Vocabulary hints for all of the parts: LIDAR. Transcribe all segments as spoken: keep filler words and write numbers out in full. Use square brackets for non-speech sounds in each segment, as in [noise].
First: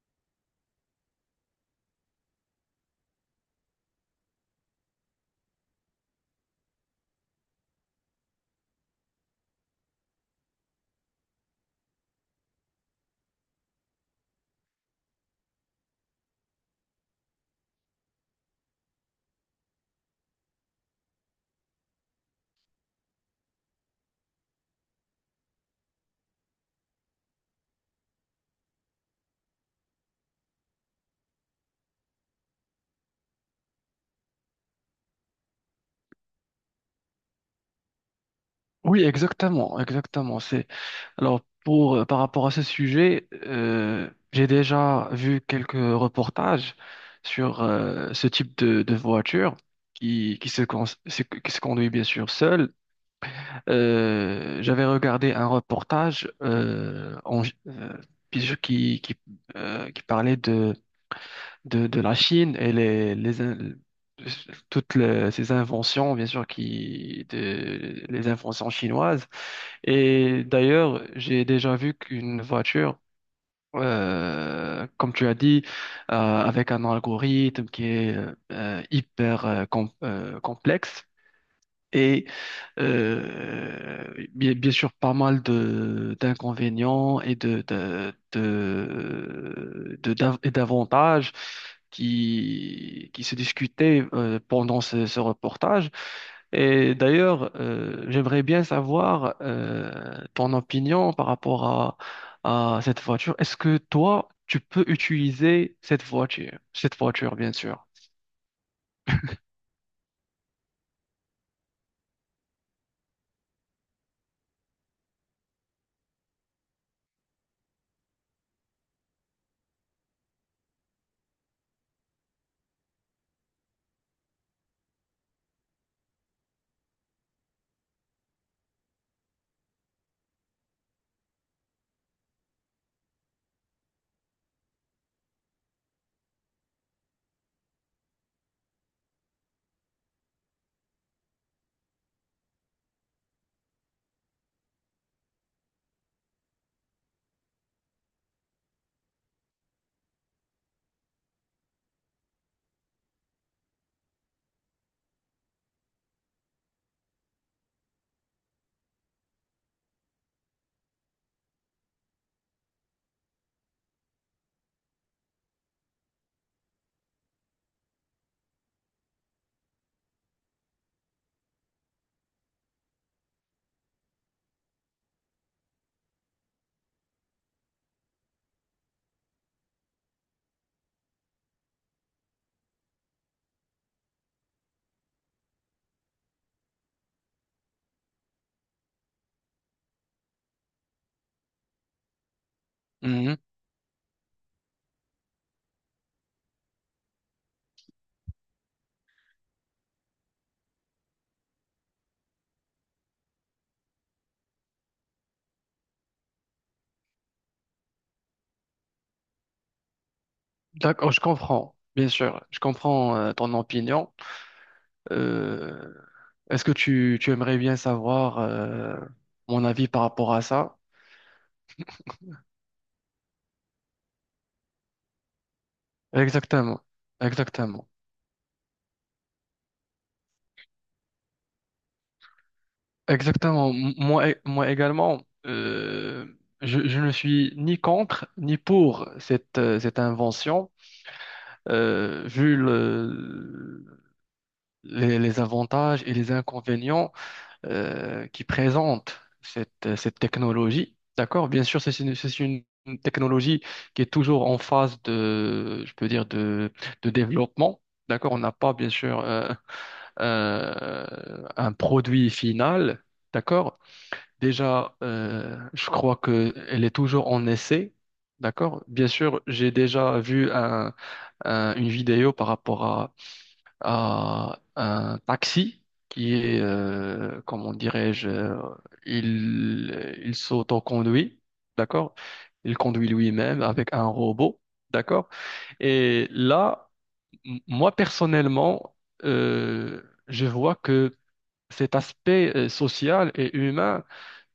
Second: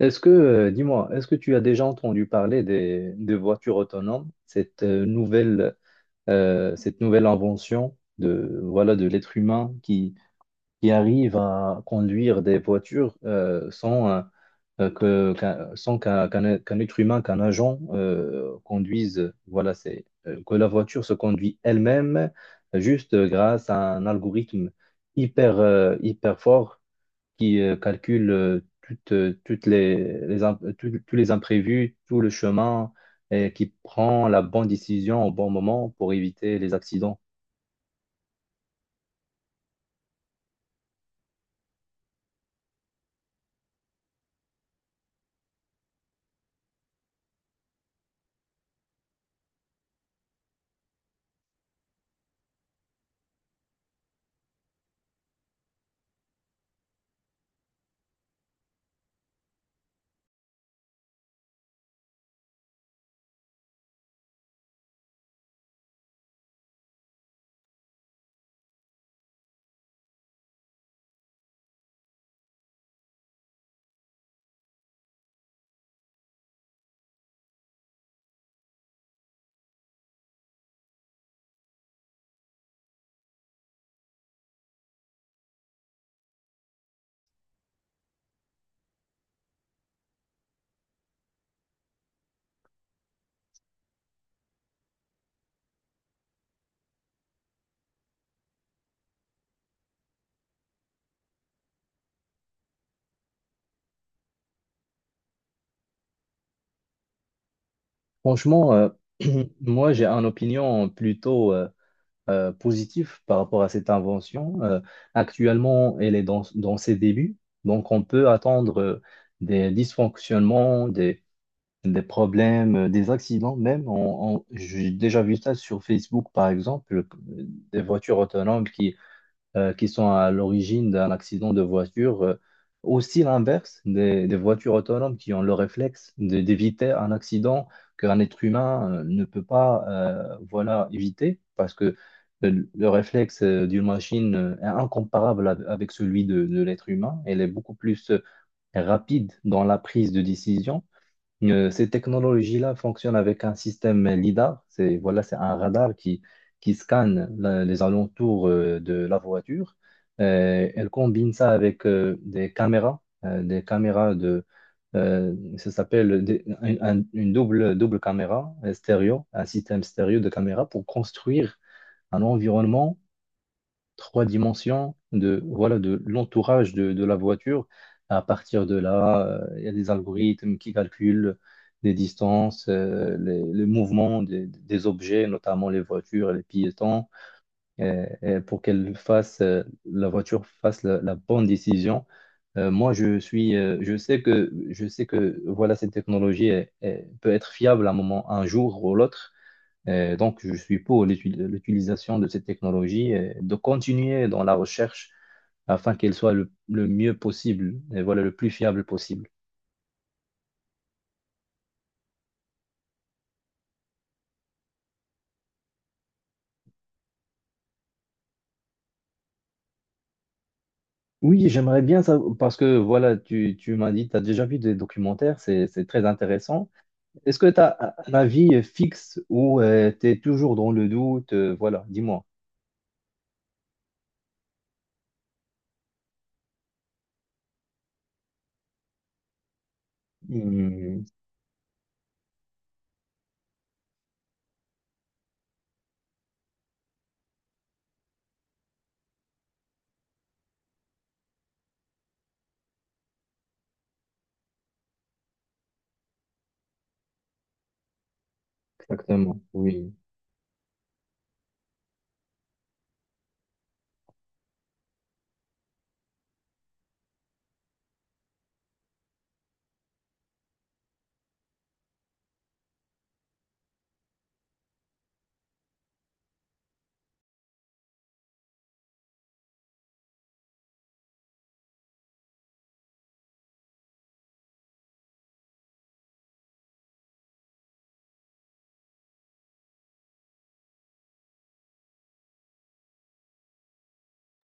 Est-ce que, euh, dis-moi, est-ce que tu as déjà entendu parler des, des voitures autonomes, cette euh, nouvelle, euh, cette nouvelle invention de, voilà, de l'être humain qui, qui arrive à conduire des voitures euh, sans, euh, euh, que, qu'un, sans qu'un, qu'un- qu'un être humain, qu'un agent euh, conduise, voilà, c'est, euh, que la voiture se conduit elle-même euh, juste euh, grâce à un algorithme hyper, euh, hyper fort qui euh, calcule euh, toutes, euh, toutes les, les imp- tous tous les imprévus, tout le chemin, et qui prend la bonne décision au bon moment pour éviter les accidents. Oui, exactement, exactement. C'est alors pour euh, par rapport à ce sujet, euh, j'ai déjà vu quelques reportages sur euh, ce type de, de voiture qui qui se con- se- qui se conduit bien sûr seule. Euh, j'avais regardé un reportage euh, en, euh, qui qui euh, qui parlait de, de la Chine et les, les in- toutes les- ces inventions, bien sûr, qui, de- les inventions chinoises. Et d'ailleurs, j'ai déjà vu qu'une voiture, euh, comme tu as dit, euh, avec un algorithme qui est euh, hyper euh, com- euh, complexe, et euh, bien, bien sûr, pas mal de d'inconvénients et de, de, de, de- d'av- et d'avantages qui, qui se discutaient euh, pendant ce, ce reportage. Et d'ailleurs, euh, j'aimerais bien savoir euh, ton opinion par rapport à cette voiture. Est-ce que toi, tu peux utiliser cette voiture? Cette voiture, bien sûr. Franchement, euh, [clears throat] moi, j'ai une opinion plutôt euh, euh, positive par rapport à cette invention. Euh, actuellement, elle est dans, dans ses débuts, donc on peut attendre euh, des dysfonctionnements, des problèmes, euh, des accidents même. On- on- j'ai déjà vu ça sur Facebook, par exemple, euh, des voitures autonomes qui, euh, qui sont à l'origine d'un accident de voiture. Euh, aussi l'inverse, des, des voitures autonomes qui ont le réflexe de- d'éviter un accident qu'un être humain euh, ne peut pas euh, voilà, éviter parce que le, le réflexe euh, d'une machine euh, est incomparable av- avec celui de, de l'être humain. Elle est beaucoup plus... euh, rapide dans la prise de décision. Euh, ces technologies-là fonctionnent avec un système L I D A R. C'est voilà, c'est un radar qui, qui scanne la- les alentours euh, de la voiture. Euh, elle combine ça avec euh, des caméras, euh, des caméras de, euh, ça s'appelle des- un- un- une double, double caméra euh, stéréo, un système stéréo de caméras pour construire un environnement trois dimensions de voilà de l'entourage de, de la voiture. À partir de là, euh, il y a des algorithmes qui calculent les distances, euh, les, le mouvement des, des objets, notamment les voitures et les piétons, et- et pour qu'elle fasse euh, la voiture fasse la, la bonne décision. Euh, moi, je Mhm. suis, euh, je sais que, je sais que voilà, cette technologie est- est- peut être fiable à un moment, un jour ou l'autre. Euh, donc, je suis pour l'util- l'utilisation de cette technologie et de continuer dans la recherche afin qu'elle soit le, le mieux possible et voilà, le plus fiable possible. D'accord, je comprends, bien sûr. Je comprends euh, ton opinion. Euh, Est-ce que tu, tu aimerais bien savoir euh, mon avis par rapport à ça? Oui, j'aimerais bien ça parce que voilà, tu, tu m'as dit, tu as déjà vu des documentaires, c'est, c'est très intéressant. Exactement, Est-ce que tu exactement, as un avis fixe ou euh, tu es toujours dans le doute? Euh, voilà, dis-moi. exactement. M- Moi, e- moi également, euh, je, je ne suis ni contre ni pour cette, euh, cette invention, Hmm, euh, vu le- les, les avantages et les inconvénients euh, qui présente cette, euh, cette technologie. D'accord? Bien sûr, c'est une, c'est une technologie qui est toujours en phase de, je peux dire, de, de développement. D'accord? On n'a pas, bien sûr, exactement, euh, oui. euh, un produit final. D'accord? Déjà, euh, je crois qu'elle est toujours en essai. D'accord? Bien sûr, j'ai déjà vu un, un- une vidéo par rapport à un taxi qui est, euh, comment dirais-je, euh, il, il s'autoconduit, d'accord? Il conduit lui-même avec un robot, d'accord? Et là, m- moi personnellement, euh, je vois que cet aspect euh, social et humain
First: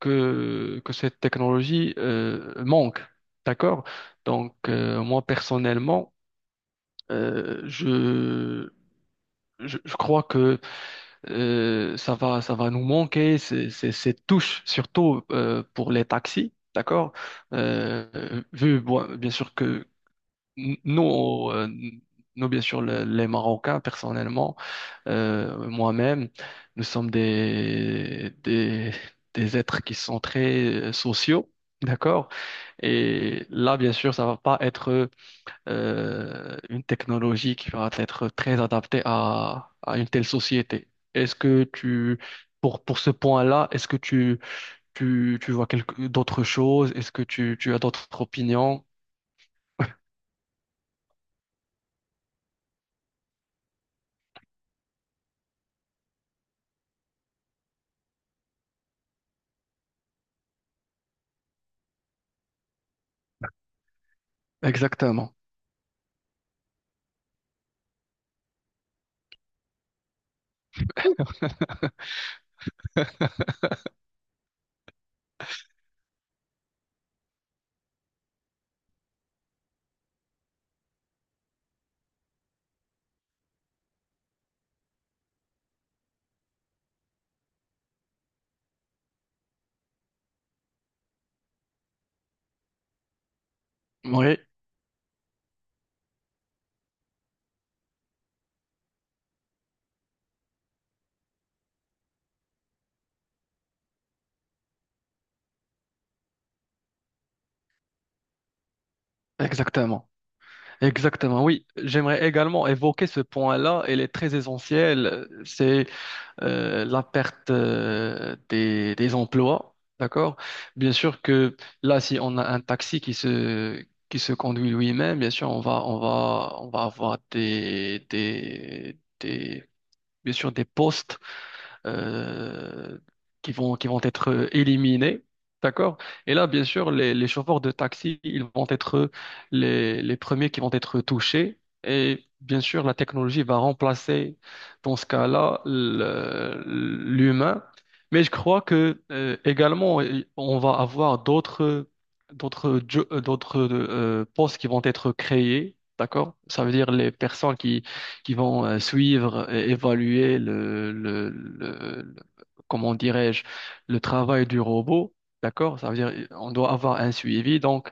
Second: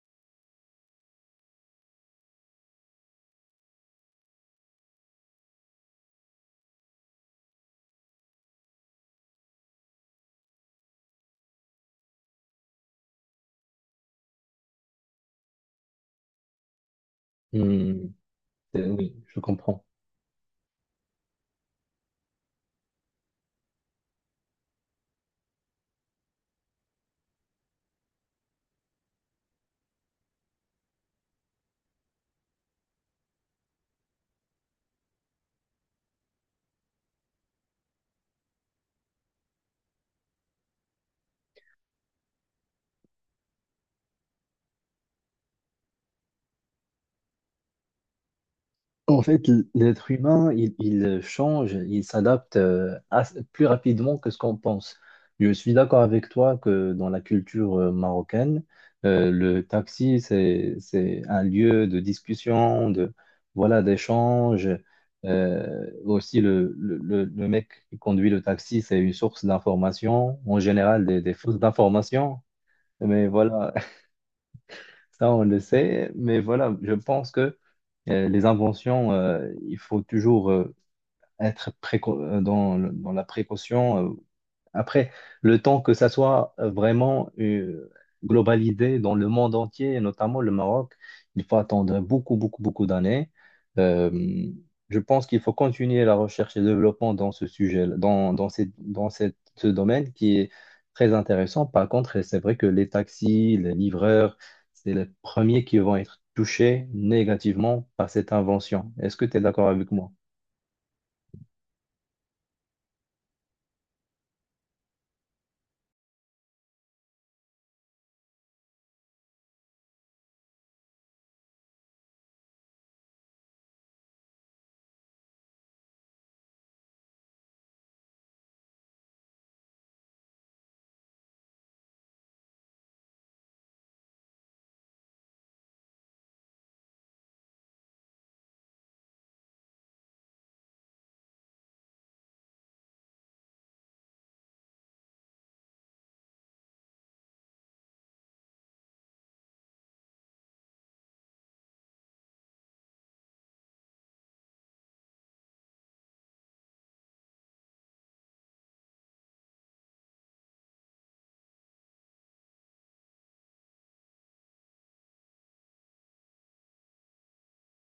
que, que cette technologie euh, manque, d'accord? Donc, euh, moi personnellement, euh, je, je, je crois que Euh, ça va, ça va nous manquer ces, ces, ces touches, surtout euh, pour les taxis, d'accord? Hmm, Euh, vu, euh, oui, bon, bien je sûr comprends. que n- nous, euh, nous, bien sûr, le- les Marocains, personnellement, euh, moi-même, nous sommes des, des, des êtres qui sont très euh, sociaux, d'accord? Et là, bien sûr, ça va pas être euh, une technologie qui va être très adaptée à, à une telle société. Est-ce que tu, pour, pour ce point-là, est-ce que tu, tu, tu vois quelque, d'autres choses? Est-ce que tu, tu as d'autres opinions? En fait, l- l'être humain, il, il euh, change, il s'adapte euh, ass- plus rapidement que ce qu'on pense. Je suis d'accord avec toi que dans la culture euh, marocaine, euh, le taxi, c'est, c'est un lieu de discussion, de, voilà, d'échange. Exactement. Euh, aussi, le, le, le- le mec qui conduit le taxi, c'est une source d'information, en général des, des fausses informations. Mais voilà, [laughs] ça, on le sait. Mais voilà, je pense que euh, les inventions, euh, il faut toujours. euh, être préco- euh, dans, le- dans la précaution. Euh, après, le temps que ça soit euh, vraiment euh, globalisé dans le monde entier, et notamment le Maroc, il faut attendre beaucoup, beaucoup, beaucoup d'années. Euh, Oui, je pense qu'il faut continuer la recherche et le développement dans ce sujet, dans, dans, cette- dans cette- ce domaine qui est très intéressant. Par contre, c'est vrai que les taxis, les livreurs, c'est les premiers qui vont être touchés négativement par cette invention. Est-ce que tu es d'accord avec exactement. moi? Exactement, oui. J'aimerais également évoquer ce point-là. Il est très essentiel. C'est euh, la perte euh, des, des emplois, d'accord? Bien sûr que là, si on a un taxi qui se, qui se conduit lui-même, bien sûr, on va, on va, on va avoir des, des, des, bien sûr, des postes euh, qui vont, qui vont être euh, éliminés. D'accord? Et là, bien sûr, les, les chauffeurs de taxi, ils vont être les, les premiers qui vont être touchés. Et bien sûr, la technologie va remplacer, dans ce cas-là, le- l'humain. Mais je crois que euh, également, on va avoir d'autres d'autres jo- d'autres euh, postes qui vont être créés. D'accord? Ça veut dire les personnes qui vont euh, suivre et évaluer le, le, le- le- comment dirais-je, le travail du robot. D'accord? Ça veut dire euh, on doit avoir un suivi. Donc,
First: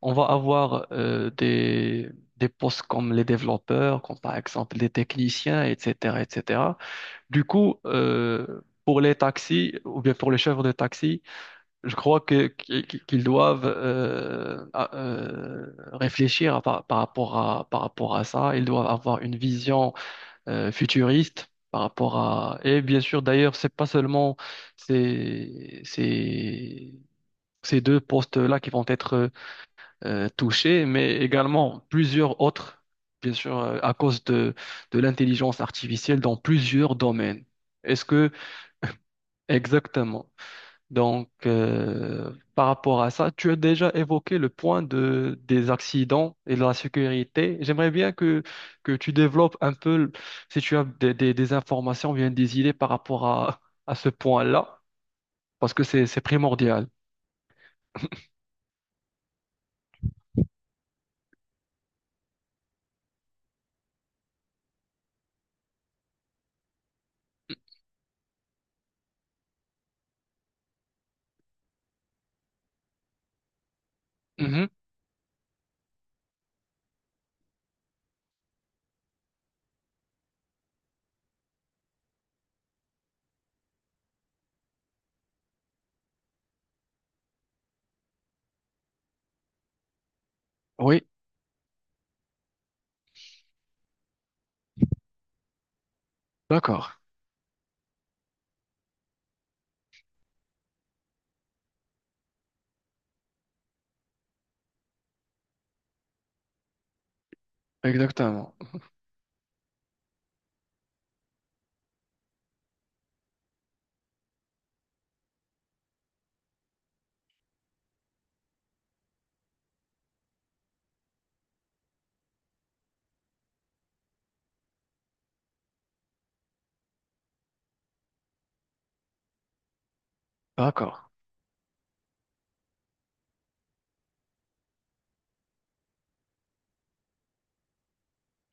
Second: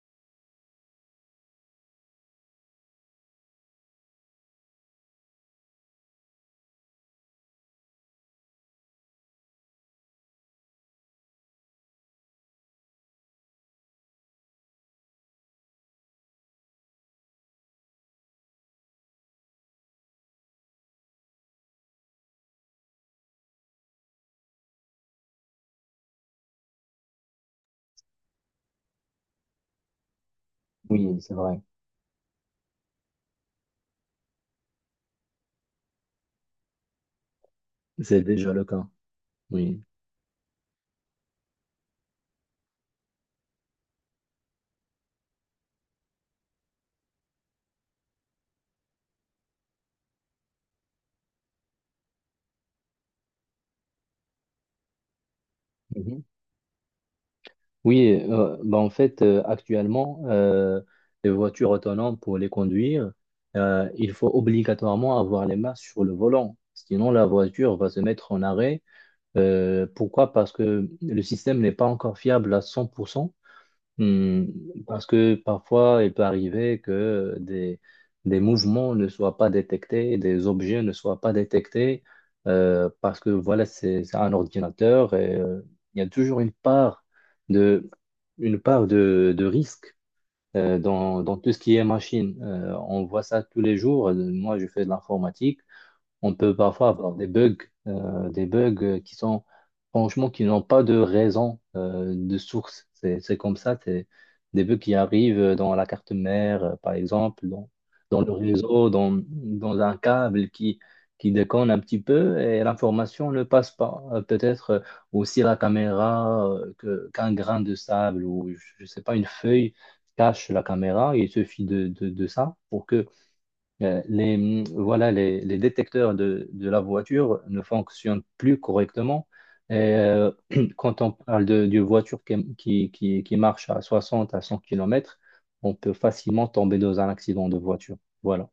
on va avoir euh, des, des postes comme les développeurs, comme par exemple les techniciens, et cetera, et cetera. Du coup, euh, pour les taxis ou bien pour les chauffeurs de taxi, je crois que qu'- qu'ils doivent euh, à- euh, réfléchir à par, par rapport à, par rapport à ça. Ils doivent avoir une vision euh, futuriste par rapport à... Et bien sûr, d'ailleurs, c'est pas seulement ces, ces, ces deux postes-là qui vont être euh, touchés, mais Oui, c'est vrai. également plusieurs autres, bien sûr, euh, à cause de, de l'intelligence artificielle dans plusieurs domaines. Est-ce C'est que... déjà le cas, oui. Exactement. Donc, euh, par rapport à ça, tu as déjà évoqué le point de, des accidents et de la sécurité. J'aimerais bien que, que tu développes un peu, le- si tu as des, des, des informations, bien des idées par rapport à, à ce point-là, parce que c'est, c'est Mhm. primordial. Oui, euh, bah en fait, euh, actuellement, euh, les voitures autonomes, pour les conduire, euh, il faut obligatoirement avoir les mains sur le volant. Sinon, la voiture va se mettre en arrêt. Euh, pourquoi? Parce que le système n'est pas encore fiable à cent pour cent. Hmm, Mhm. parce que parfois, il peut arriver que des, des mouvements ne soient pas détectés, des objets ne soient pas détectés, euh, parce que voilà, c'est c'est un ordinateur et euh, il y a toujours une part de, une part de, de risque euh, Oui, dans, dans tout ce qui est machine. Euh, on voit ça tous les jours. Moi, je fais de l'informatique, on peut parfois d'accord, avoir des bugs, euh, des bugs euh, qui sont franchement qui n'ont pas de raison euh, de source. C'est, c'est comme ça, c'est des bugs qui arrivent dans la carte mère, euh, par exemple, dans, dans le exactement. réseau, dans, dans un câble qui, qui déconne un petit peu et l'information ne passe pas. Euh, Peut-être euh, aussi la caméra, euh, que, qu'un grain de sable ou je ne sais pas, une feuille cache la caméra. Il suffit de, de, de ça pour que euh, les, mm, voilà, les, les détecteurs de, de la voiture ne fonctionnent plus correctement. Et, euh, [clears throat] D'accord, quand on parle de- d'une voiture qui, qui, qui- qui marche à soixante à cent kilomètres, on peut facilement tomber dans un accident de voiture. Voilà.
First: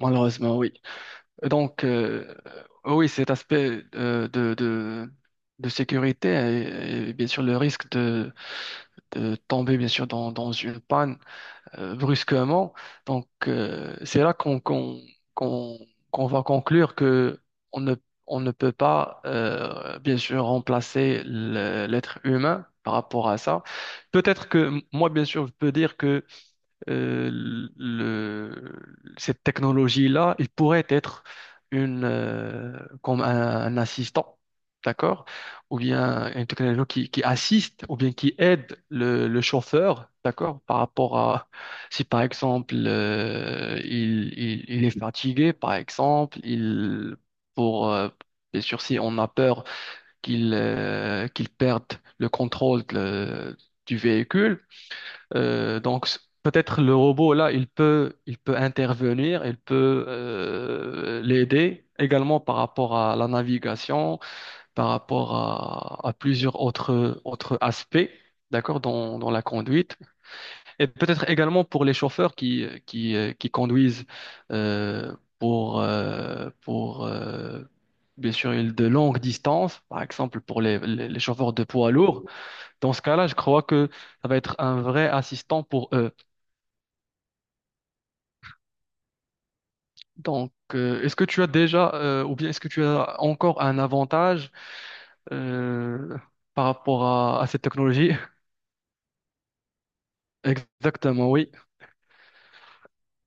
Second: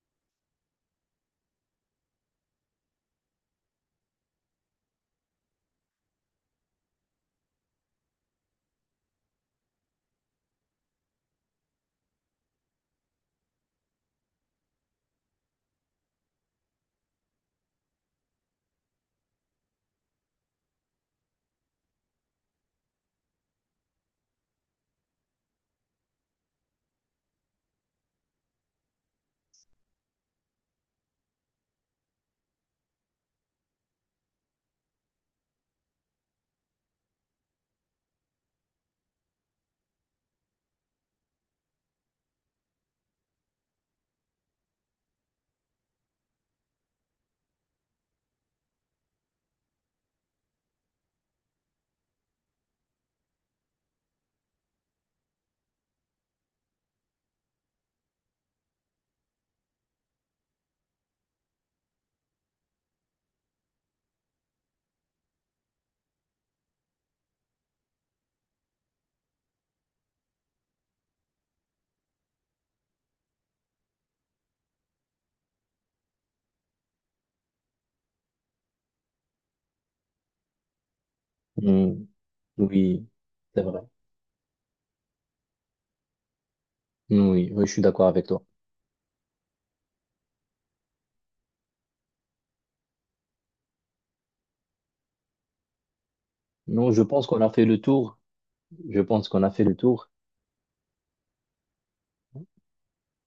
malheureusement, oui. Donc, euh, oui, cet aspect euh, de, de, de sécurité et, et bien sûr le risque de, de tomber, bien sûr, dans, dans une panne euh, brusquement. Donc, euh, c'est là qu'on qu'on, qu'on, qu'on va conclure que on ne, on ne peut pas, euh, bien sûr, remplacer le- l'être humain par rapport à ça. Peut-être que moi, bien sûr, je peux dire que euh, le- cette technologie-là, il pourrait être une, euh, comme un, un assistant, d'accord? Ou bien une technologie qui, qui assiste, ou bien qui aide le, le chauffeur, d'accord? Par rapport à si par exemple euh, il, il, il est fatigué, par exemple, il pour euh, bien sûr, si on a peur qu'il euh, qu'il perde le contrôle de- du véhicule, euh, donc s- peut-être le robot là, il peut, il peut intervenir, il peut euh, l'aider également par rapport à la navigation, par rapport à, à plusieurs autres, autres aspects, d'accord, dans, dans la conduite. Et peut-être également pour les chauffeurs qui, qui, euh, qui conduisent euh, pour, euh, pour euh, bien sûr une- de longues distances, par exemple pour les, les les chauffeurs de poids Mm. lourds. Dans ce Oui, cas-là, je c'est crois vrai. que ça va être un vrai assistant pour eux. Oui, oui, je suis d'accord avec toi. Donc, euh, est-ce que tu as déjà, euh, ou bien est-ce que tu as encore un avantage euh, par Non, je rapport pense qu'on à, à a cette fait le technologie? tour. Je pense qu'on a fait le tour. [laughs] Exactement, oui.